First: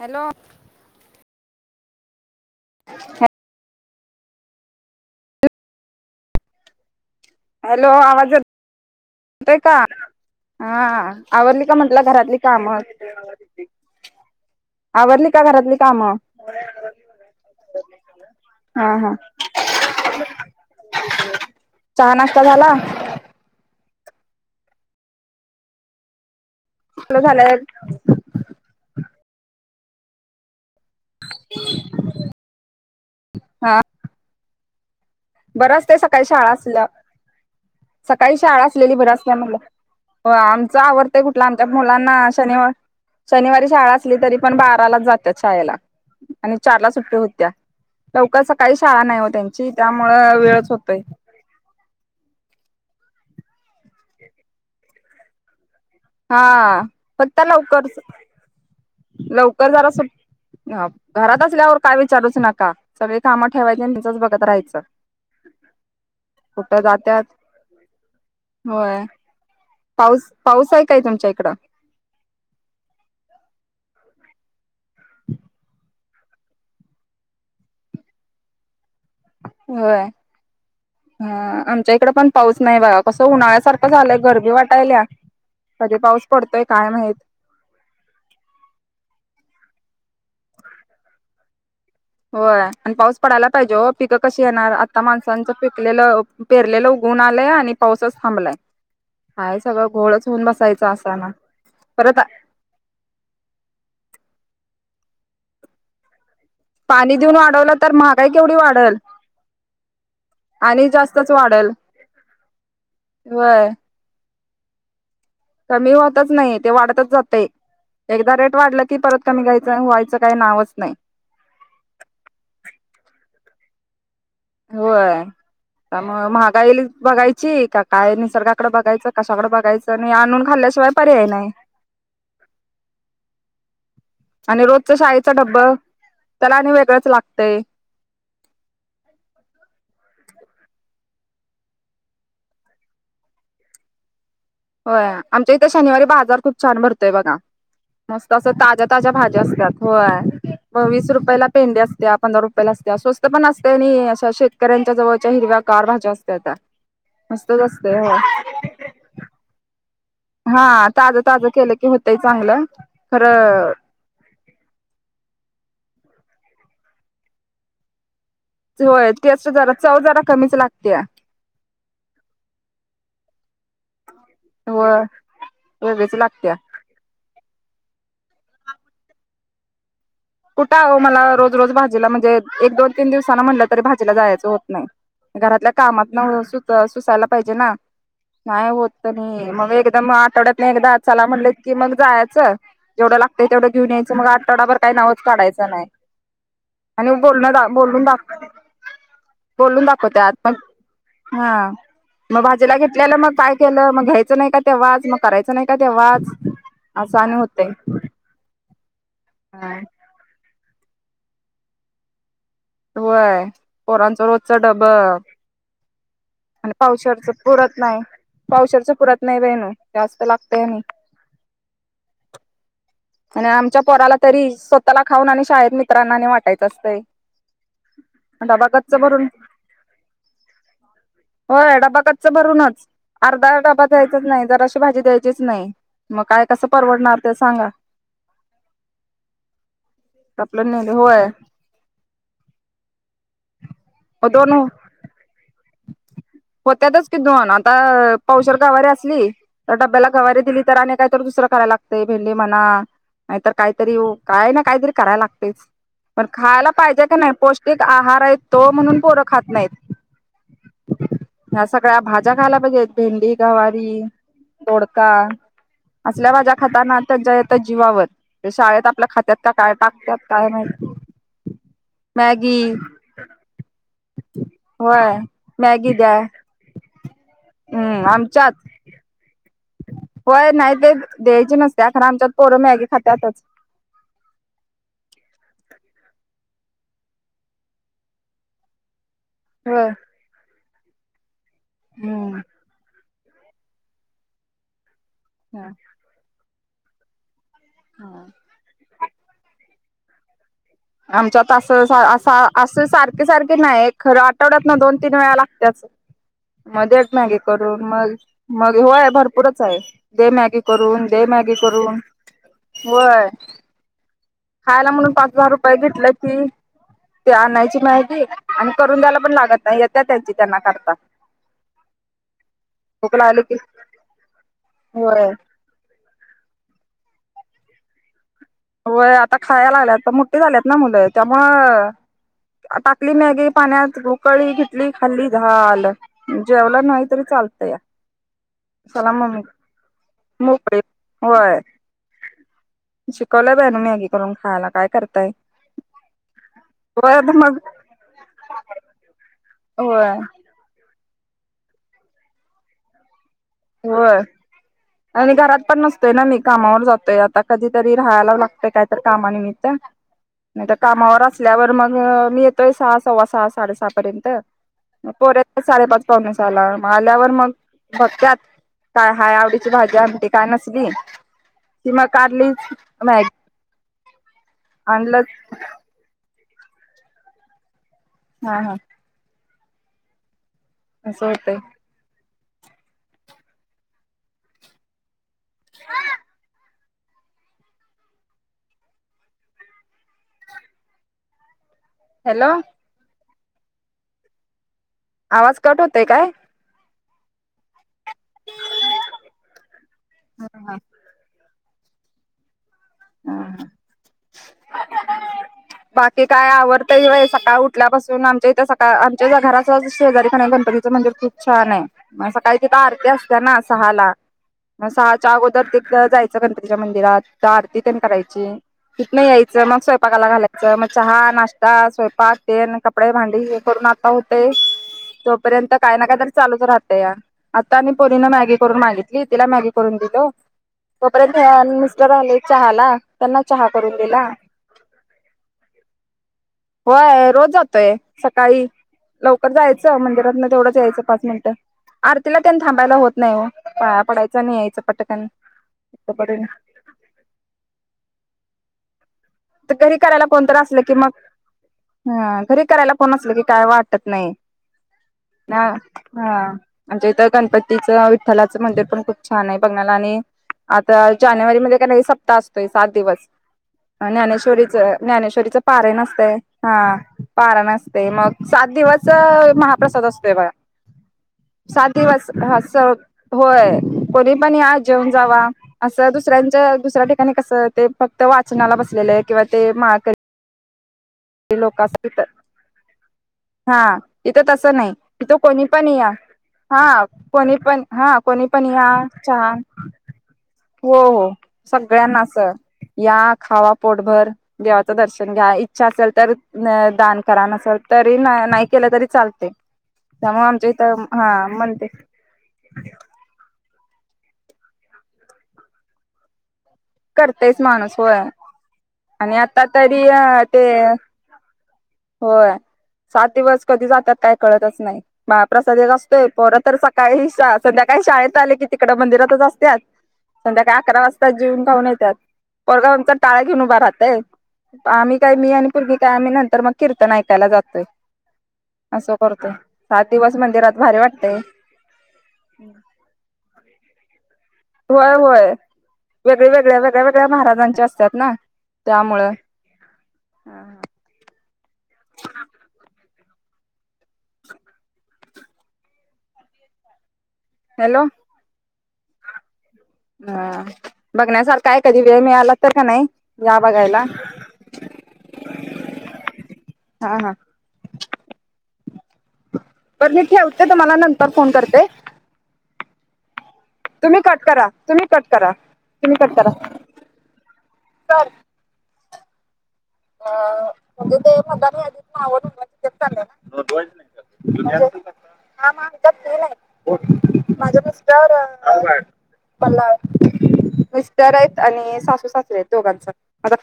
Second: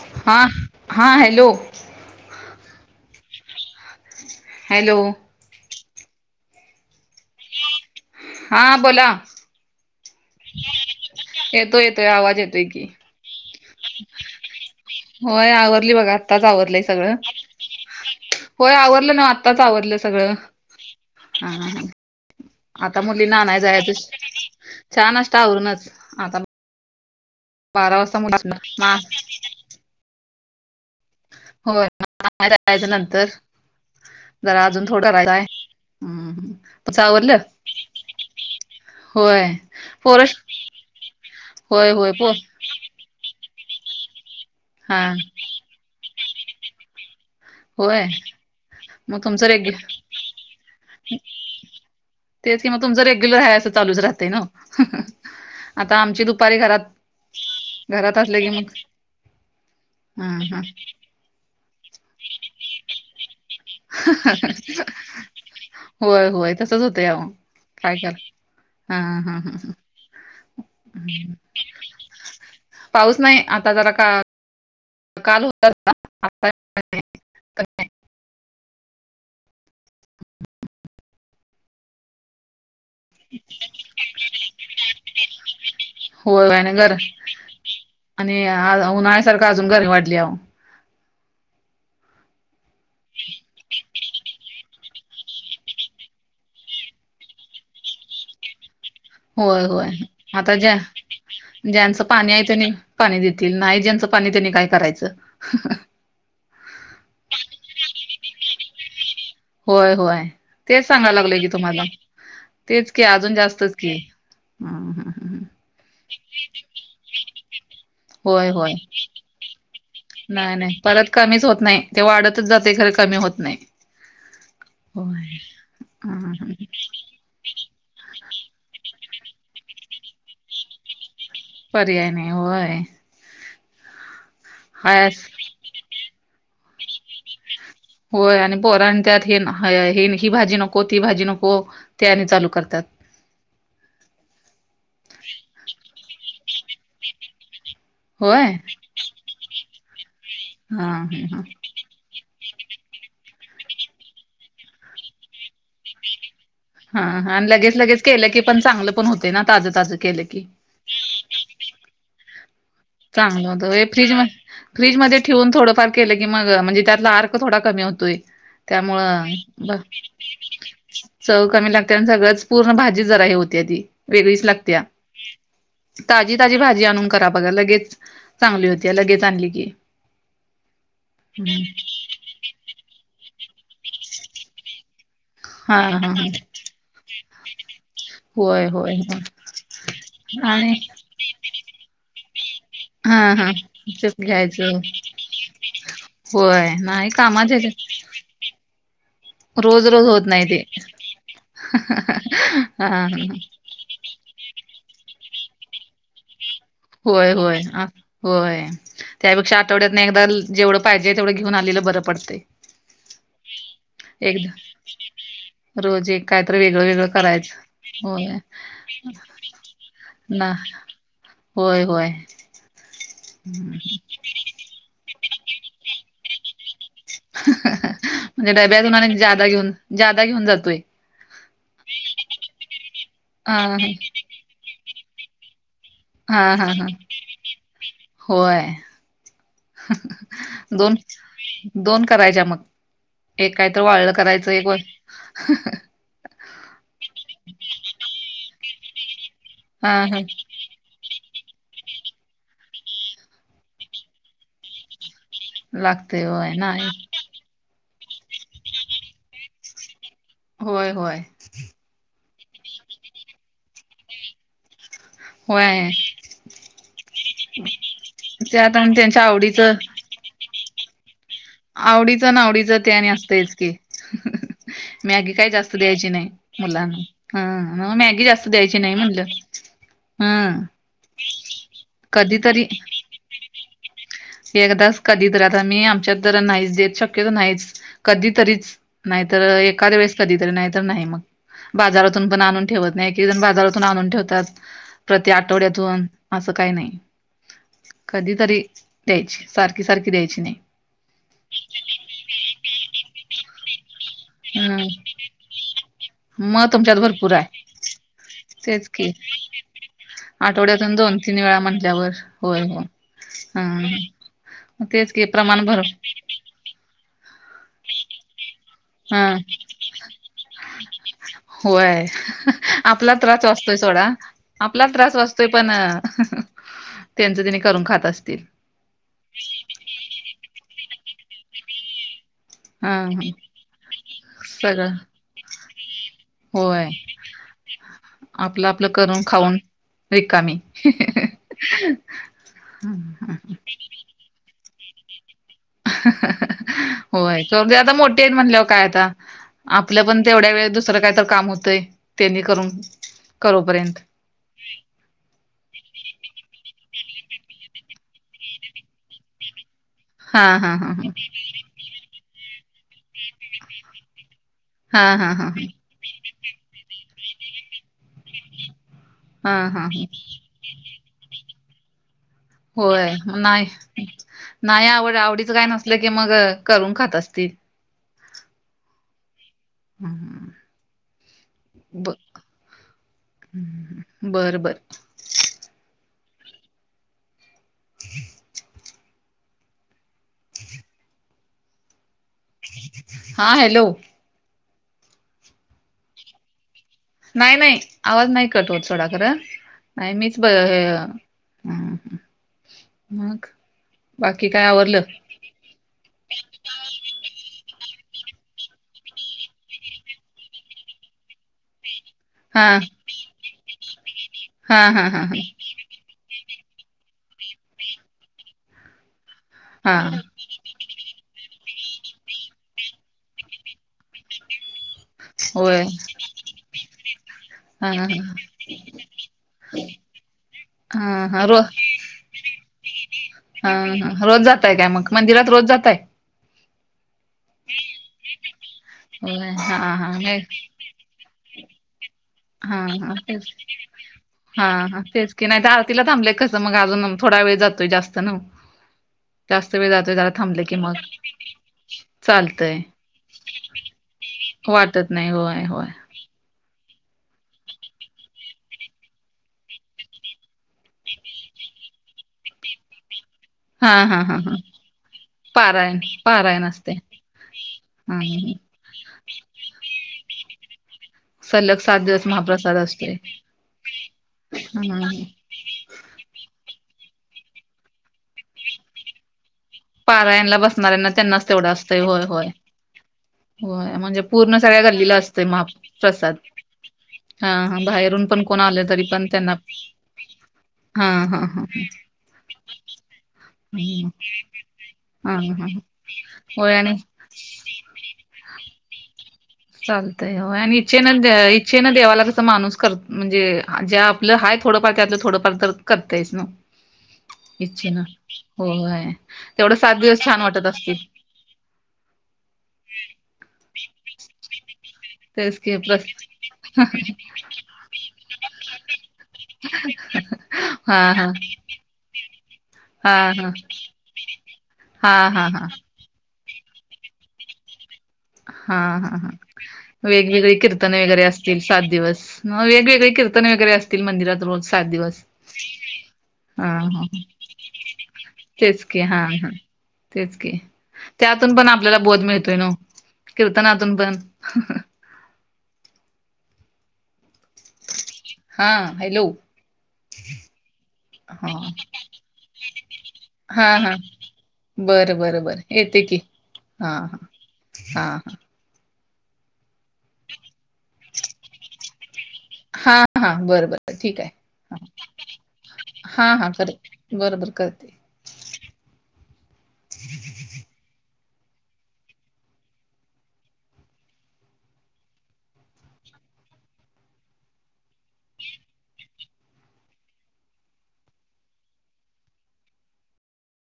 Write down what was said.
Hello हा हा hello होा हॅलो हॅलो आवाज हां बोला तेय का हा आवडली का येतोय म्हंटलं येतोय घरातली आवाज येतोय काम की होय आवरली बघ कामं आत्ताच आवरलंय सगळं होय हा हा आवरडलं ना आत्ताच आवरडलं सगळं चहा नाश्ता झाला मुली ना नाही जा छान असाूनच आता चुलं झालंय बारा वाजता मु मा राहायच्या नंतर हा जरा अजून थोडं राहायचंय बरं असतय सकाळी श आळा असल्या सकाळी शाळा असलेली बर असल्या होय मलं हो पोरस आमच आवडतंय कुठलं आमच्या होय होय मुलांना पो शनिवार शनिवारी शाळा असली तरी पण हा बारालाच जात्या शाळेला आणि चारला सुट्टी होत्या होय लवकच काही शाळा मग नाही हो तुमचं त्यांची रेग्यु त्यामुळं वेळच होतय तेच कि मग तुमच रेग्युलर ह असं चालूच राहतय ना आता आमची दुपारी हा घरात फक्त लवकरच घरात असले की मग लवकर जरा हा हा घरात असल्यावर काय विचारूच नका सगळे कामं ठेवायचे तचंच बघत राहायचं होय होय तसच कुठं होतं जात्यात अव काय कर हा होय ह ह पाऊस पाऊस आहे काय तुमच्या इकडं पाऊस नाही आता जरा का काल होता अ होय हा आमच्या इकडे पण पाऊस नाही बाघा कसं उन्हाळ्यासारखं झालंय गरब वाटायला कधी पाऊस होय होय पडतोय आणि काय गर माहिती आणि उन्हाळ्यासारखं अजून घरी वाढली होय आणि पाऊस पडायला पाहिजे हो पिकं कशी येणार आता माणसांचं पिकलेलं पेरलेलं उघून आलंय आणि पाऊसच थांबलाय काय होय सगळं होय घोळच होऊन आता ज्या बसायचं असाना ज्यांचं परत पाणी आहेयचं नि पाणी देतील नाही ज्यांचं पाणी त्यांनी काय करायचं पाणी देऊन वाढवलं तर महागाई केवढी वाढल होय होय तेच आणि सांगायला जास्तच लागल की वाढल तुम्हाला तेच की अजून होय जास्तच की ह हा ह ह कमी होतच नाही ते वाढतच जातय एकदा होय रेट होय वाढलं की परत कमी घ्यायचं व्हायचं काही नावच नाही कमीच होत नाही ते वाढतच जाते खर कमी होत नाही होय हं मग हं महागाईल बघायची का काय निसर्गाकडे बघायचं कशाकडें बघायं आणि आणून खाल्ल्याशिवाय पर्याय नाही पर्याय नाही होय आणि रोजच हायस शाळेचा डब्बा त्याला आणि वेगळंच लागतय होय आणि पोर आणि त्यात हे हे ही भाजी नको ती भाजी नको ती आणि चालू करतात होय आमच्या इथे शनिवारी बाजार खूप छान भरतोय बघा मस्त होय अस ताज्या ताज्या भाज्या असतात होय हा वीस ह रुपयाला पेंढी असत्या पंधरा रुपया ला असत्या स्वस्त पण असते आणि अशा शेतकऱ्यांच्या जवळच्या हिरव्या गार भाज्या असत्याता हा आणि लगेच लगेच केलं की पण चांगलं पण होते ना ताजं ताजं केलं की हा ताजं ताजं केलं की होतय चांगलं चांगलं खरं हो फ्रीज फ्रीज मध्ये ठेवून थोडंफार केलं की मग म्हणजे त्यातला आर्क थोडा कमी होतोय होय त्यामुळं टेस्ट जरा ब चव जरा कमीच लागत्या चव कमी लागते आणि सगळंच पूर्ण भाजी जरा हे होती ती वेगळीच लागत्या होय वेगळीच ताजी लागत्या ताजी भाजी आणून करा बघा लगेच चांगली होत्या लगेच आणली की कुठं आओ मला रोज रोज भाजीला म्हणजे एक दोन तीन दिवसानं म्हटलं तरी भाजीला जायचं होत नाही घरातल्या हा हा कामात हा न सु सुसायला पाहिजे ना होय नाही होय होत होय नाही मग एकदा मग आठवड्यातनं आणि एकदा चला म्हनटलं की मग जायचं जेवढ हा लागतंय हा तेवढ घेऊन ते यायंचं मग आठवडावर घ्यायचं काय नाव चं काढायच नाही होय नाही आणि बोल कामाच्या ह्याच्यात बोलून दाख बोलून रोज रोज होत दाखवतत नाही मग ते हा मग भाजीला हा हा घेतल्याला मग केलं मग घ्यायचं नाही का तेव्हाच मग करायच नाही का तेव्हाच असं होय आणि होय होतय होय त्यापेक्षा आठवड्यातनं एकदा जेवढं पाहिजे तेवढं घेऊनं आलेलं बंर पडतंय व्हय पोरांचं रोजचं एकदा डब रोज एक कायतरी आणि वेगळं वेगळं पावशेरचं करायचं पुरत नाही होय पावशेरचं पुरत नाही बई आणि जास्त ना लागतय आणि होय होय आणि आमच्या पोराला तरी स्वतःला खाऊन आणि शाळेत मित्रांना आणि वाटायचं असतंय म्हणजे डबा डब्यातून गच्च आणि भरून जादा घेऊन जादा घेऊन जातोय हो या डबा गच्च भरूनच अर्धा हा डबा हा जायचा नाही जराशी भाजी द्यायचीच नाही मग काय हा कसं हा हा. परवडणार ते सांगा होय आपलं नेलं दोन होय दोन करायच्या मग एक कायतर वाळलं करायचं दोन एक व होत्यातच कि दोन आता पावशेर गवारी असली तर हा डब्याला हा गवारी दिली तर आणि काय तर दुसरा कराय लागतय भेंडी म्हणा नाहीतर काहीतरी काय ना काहीतरी कराय लाग तंयचं लागतय पण होय खायला नाही पाहिजे का नाही पौष्टिक आहार आहे तो म्हणून पोरं खात नाहीत होय होय ह्या सगळ्या भाज्या खायला पाहिजेत भेंडी गवारी दोडका होय असल्या भाज्या खाताना त्यांच्या येतं जीवावर त्यात शाळेत आणि आपलं त्यांच्या खात्यात का आवडीचं काय टाकतात काय माहित आवडीचं मॅगी नावडीचं ते आणि असतयच की होय मॅगी काय जास्त मॅगी द्यायची द्या नाही मुलांना ह न्हवं हम्म मॅगी जास्त आमच्यात द्यायची नाही म्हणलं होय हा नाही ते द्यायची नसत्या कारण आमच्यात पोरं कधीतरी मॅगी खात्यातच एकदाच कधी तर आता मी आमच्यात ज नाही च देत शक्यत नाहीच कधीतरीच नाहीतर होय एखाद वेळेस कधीतरी नाहीत नाही मग बाजारातून हम्म पण आणून ठेवत नाही एकेक जण बाजारातून आणून ठेवतात प्रत हा आठवड्यातून असं काही नाही हा. कधी तरी द्यायची सारखी सारखी द्यायची नाही आमच्यात असं अस असं सारखे सारखे नाही खरं आठवड्यात ना हम्म दोन तीन वेळा लागतच मग तुमच्यात मगट भरपूर मॅगे आहे करून मग मग हो तेच आहे की भरपूरच आहे दे मॅग आठवड्यातून करून दोन दे तीन मागे वेळा करून म्हटल्यावर होय हो वय हा खायला म्हणून तेच की पाच हजार प्रमाण रुपये भर घेतला की ते आणायची माहिती आणि करून द्यायला हा पण लागत नाही येत त्यांची त्यांना करता होय आपला भूक लागली त्रास की वातोय सोडा आपला त्रास होय वातोय पण त्यांच तिने करून खात असतील वय आता खायला लागल्यात तर मुठ्टठी झाल्यात ना मुलं त्यामु हा टाकली ह मॅगी पाण्यात रुकळी सगळं घेतली खाल्ली झालं जेवलं होय नाही तरी चाल आपलं आपलं करून खाऊन रिकामी मोकळे हम् कलं बन मॅगी करून खायला काय करताय होय मग होयग आता मोठे आहेत म्हणल्यावर काय आता आपलं होय पण तेवढ्या वेळ दुसरं काहीत काम होतय त्यांनी करून हो हम्म आणि घरात पण नसतोय ना मी कामावर जातोय आता कधीतरी राहायला लागतय काय तर कामानिमित्त हा नाही हा त्या हा हा कामावर असल्यावर मग मी येतोय सहा सव्वा सहा साडे सहा पर्यंत हा हा हा पोर्या साडेपाच णसला आल्यावर मग बघ काय हा आवडीची भाजी आी काय नसली कि मग कारली होय नाही नाही आवड आणलंच आवडीच काय नसलं की मग करून खात असतील हा हा हां असं वाटतं ब बर बर हा हम् हॅलो हा हॅलो आवाज कट होतय काय नाही नाही आवाज नाही कटव सथोडा खर नाही मीच हा हा मग हा बाकी काय आवरडलं बाकी काय आवडतई आहे सकाळ उठल्यापासून आमच्या इथे सकाळ आमच्या घराच शेजारी खा गणपतीचं मंदिर खूप छान आहे मग सकाळी हा तिथे आरती असत्या ना सहा ला हा मग हा हा सहाच्या ह अगोदर तिथ जायचं गणपच्या मंदिरात आरती पण करायची तिथनं यायचं मग हा स्वयंपाकाला घालायचं मग चहा नाश्त स्वयंपाक तेन कपडे भांडी हे करून आता होते तोपर्यंत होय काय ना काय तरी चालूच राहतें या आता हा आणि ह पोरीन मॅगी करून मागितली तिला मॅगी करून दिलं हा ह हव ते राहिले चहा ला त्यांना चहा करून दिला हा रोज जाताय काय मग मंदिरात रोज जातय होय रोज जातोय सकाळी होय लवकर हा जायचं हा नाही मंदिरातन तेवढंच यायचं पाच मिनट आरतीला त्यांन हा थांबायला होत हा नाही हो तेच पाया पडायचं आणि हा यायचं हा पटकन तेच की नाही तर आरतीला फक्त थांबले पडून कसं मग अजून थोडा वेळ जातोय जास्त ना घरी करायला कोणत असल की मग हा घरी चालतंय करायला फोन असल की काय वाटत नाही वाटत नाही होय हा होय म्हणजे इथ गणपतीचं विठ्ठलाचं मंदिर पण खूप छान आहे बघण्याला आणि आता जानेवारी मध्ये का नाही सप्ताह असतोय सात दिवस. हा हा हा हा ज्ञानेश्वरीच ज्ञानेश्वरीच पारायण असतय पारायण हा असते पारायण असते हा मग सात दिवस च. महाप्रसाद असते बघा. सलग सात दिवस हा महाप्रसाद स असतोय होय कोणी पण या हा जेऊन जावा. जावा असं दुसऱ्यांच्या दुसऱ्या ठिकाणी कसं ते फक्त वाचनाला बसलेलं आहे किंवा ते माळकरी परायणाला बसणारऱ्यांना त्यांनाच तेवढं लोक असतं असत होय होय. हा होय म्हणजे तिथं पूर्ण तसं सगळ्या नाही गल्लीला तिथं असतंय कोणी पण या. महाप्रसाद हा हा कोणी पण हा बाहेरून कोणी कोण पण आलं या तरी पण चहा त्यांना हो हा हो हा हा सगळ्यांना अस या खावा पोटभर. देवाचं दर्शन हा घ्या हा इच्छा असेल तर होय आणि दान करा नसल तरी नाही नाही केलं तरी चालतय. चालतंय हो आणि इच्छेन म्हणते इच्छेन देवाला कस माणूस करतो. म्हणजे ज्या आपलं हा थोडंफार त्यातलं थोडंफार तर करतायस ना. करतेच माणूस इच्छिन होय आणि आता तेवढं सात तरी दिवस छान अ ते वाटत असतील. होय सात दिवस कधी जातात काय कळतच नाही. तेच की महाप्रसाद एक प्रस असतोय पोर तर सकाळी संध्याकाळी शाळेत आले की तिकड मंदिरातच असत्यात. संध्याकाळी हा अकरा वाजता हा जेऊ नं खाऊन येत्यात पोरगा आमचा हा टाळ हा घेऊन उभा राहतेय आम्ही हा काही हा मी हा आणि पोरगी त्या म नंतर मग कीर्तन ऐकायला जातोय. हा असं हा हा करतोय. सात दिवस वेगवेगळी मंदिरात कीर्तन भारी वगैरे वाटतय असतील. सात दिवस मग वेगवेगळे कीर्तन वगैरे असतील मंदिरात रोज. सात होय दिवस होय हा वेगळवेेगळ्या वेगळ्या हा वेगळ्या महाराजांच्या असतात ना तेच की हा त्यामुळं. हा तेच की त्यातून पण आपल्याला बोध मिळतोय नवं. कीर्तनातून पण. हॅलो हा हॅलो ह हा बघण्यासारख आहे कधी वेळ मिळाला तर का नाही या हा हा बघायला. बरं बरं बरं येते की हा हा हा हा. बर मी ठेवते तुम्हाला नंतर फोन करते. हा हा बर बर. तुम्ही कट करा तुम्ही कट करा. तुम्ही हा कट हा करा कर बर बर करते. सर म्हणजे ते मतदार यादीत नाव नोंदवायचं चालाय ना, म्हणजे. हा म [unintelligible] आहे माझे मिस्टर मला मिस्टर आहेत आणि सासू सासरी आहेत दोघांच. माझा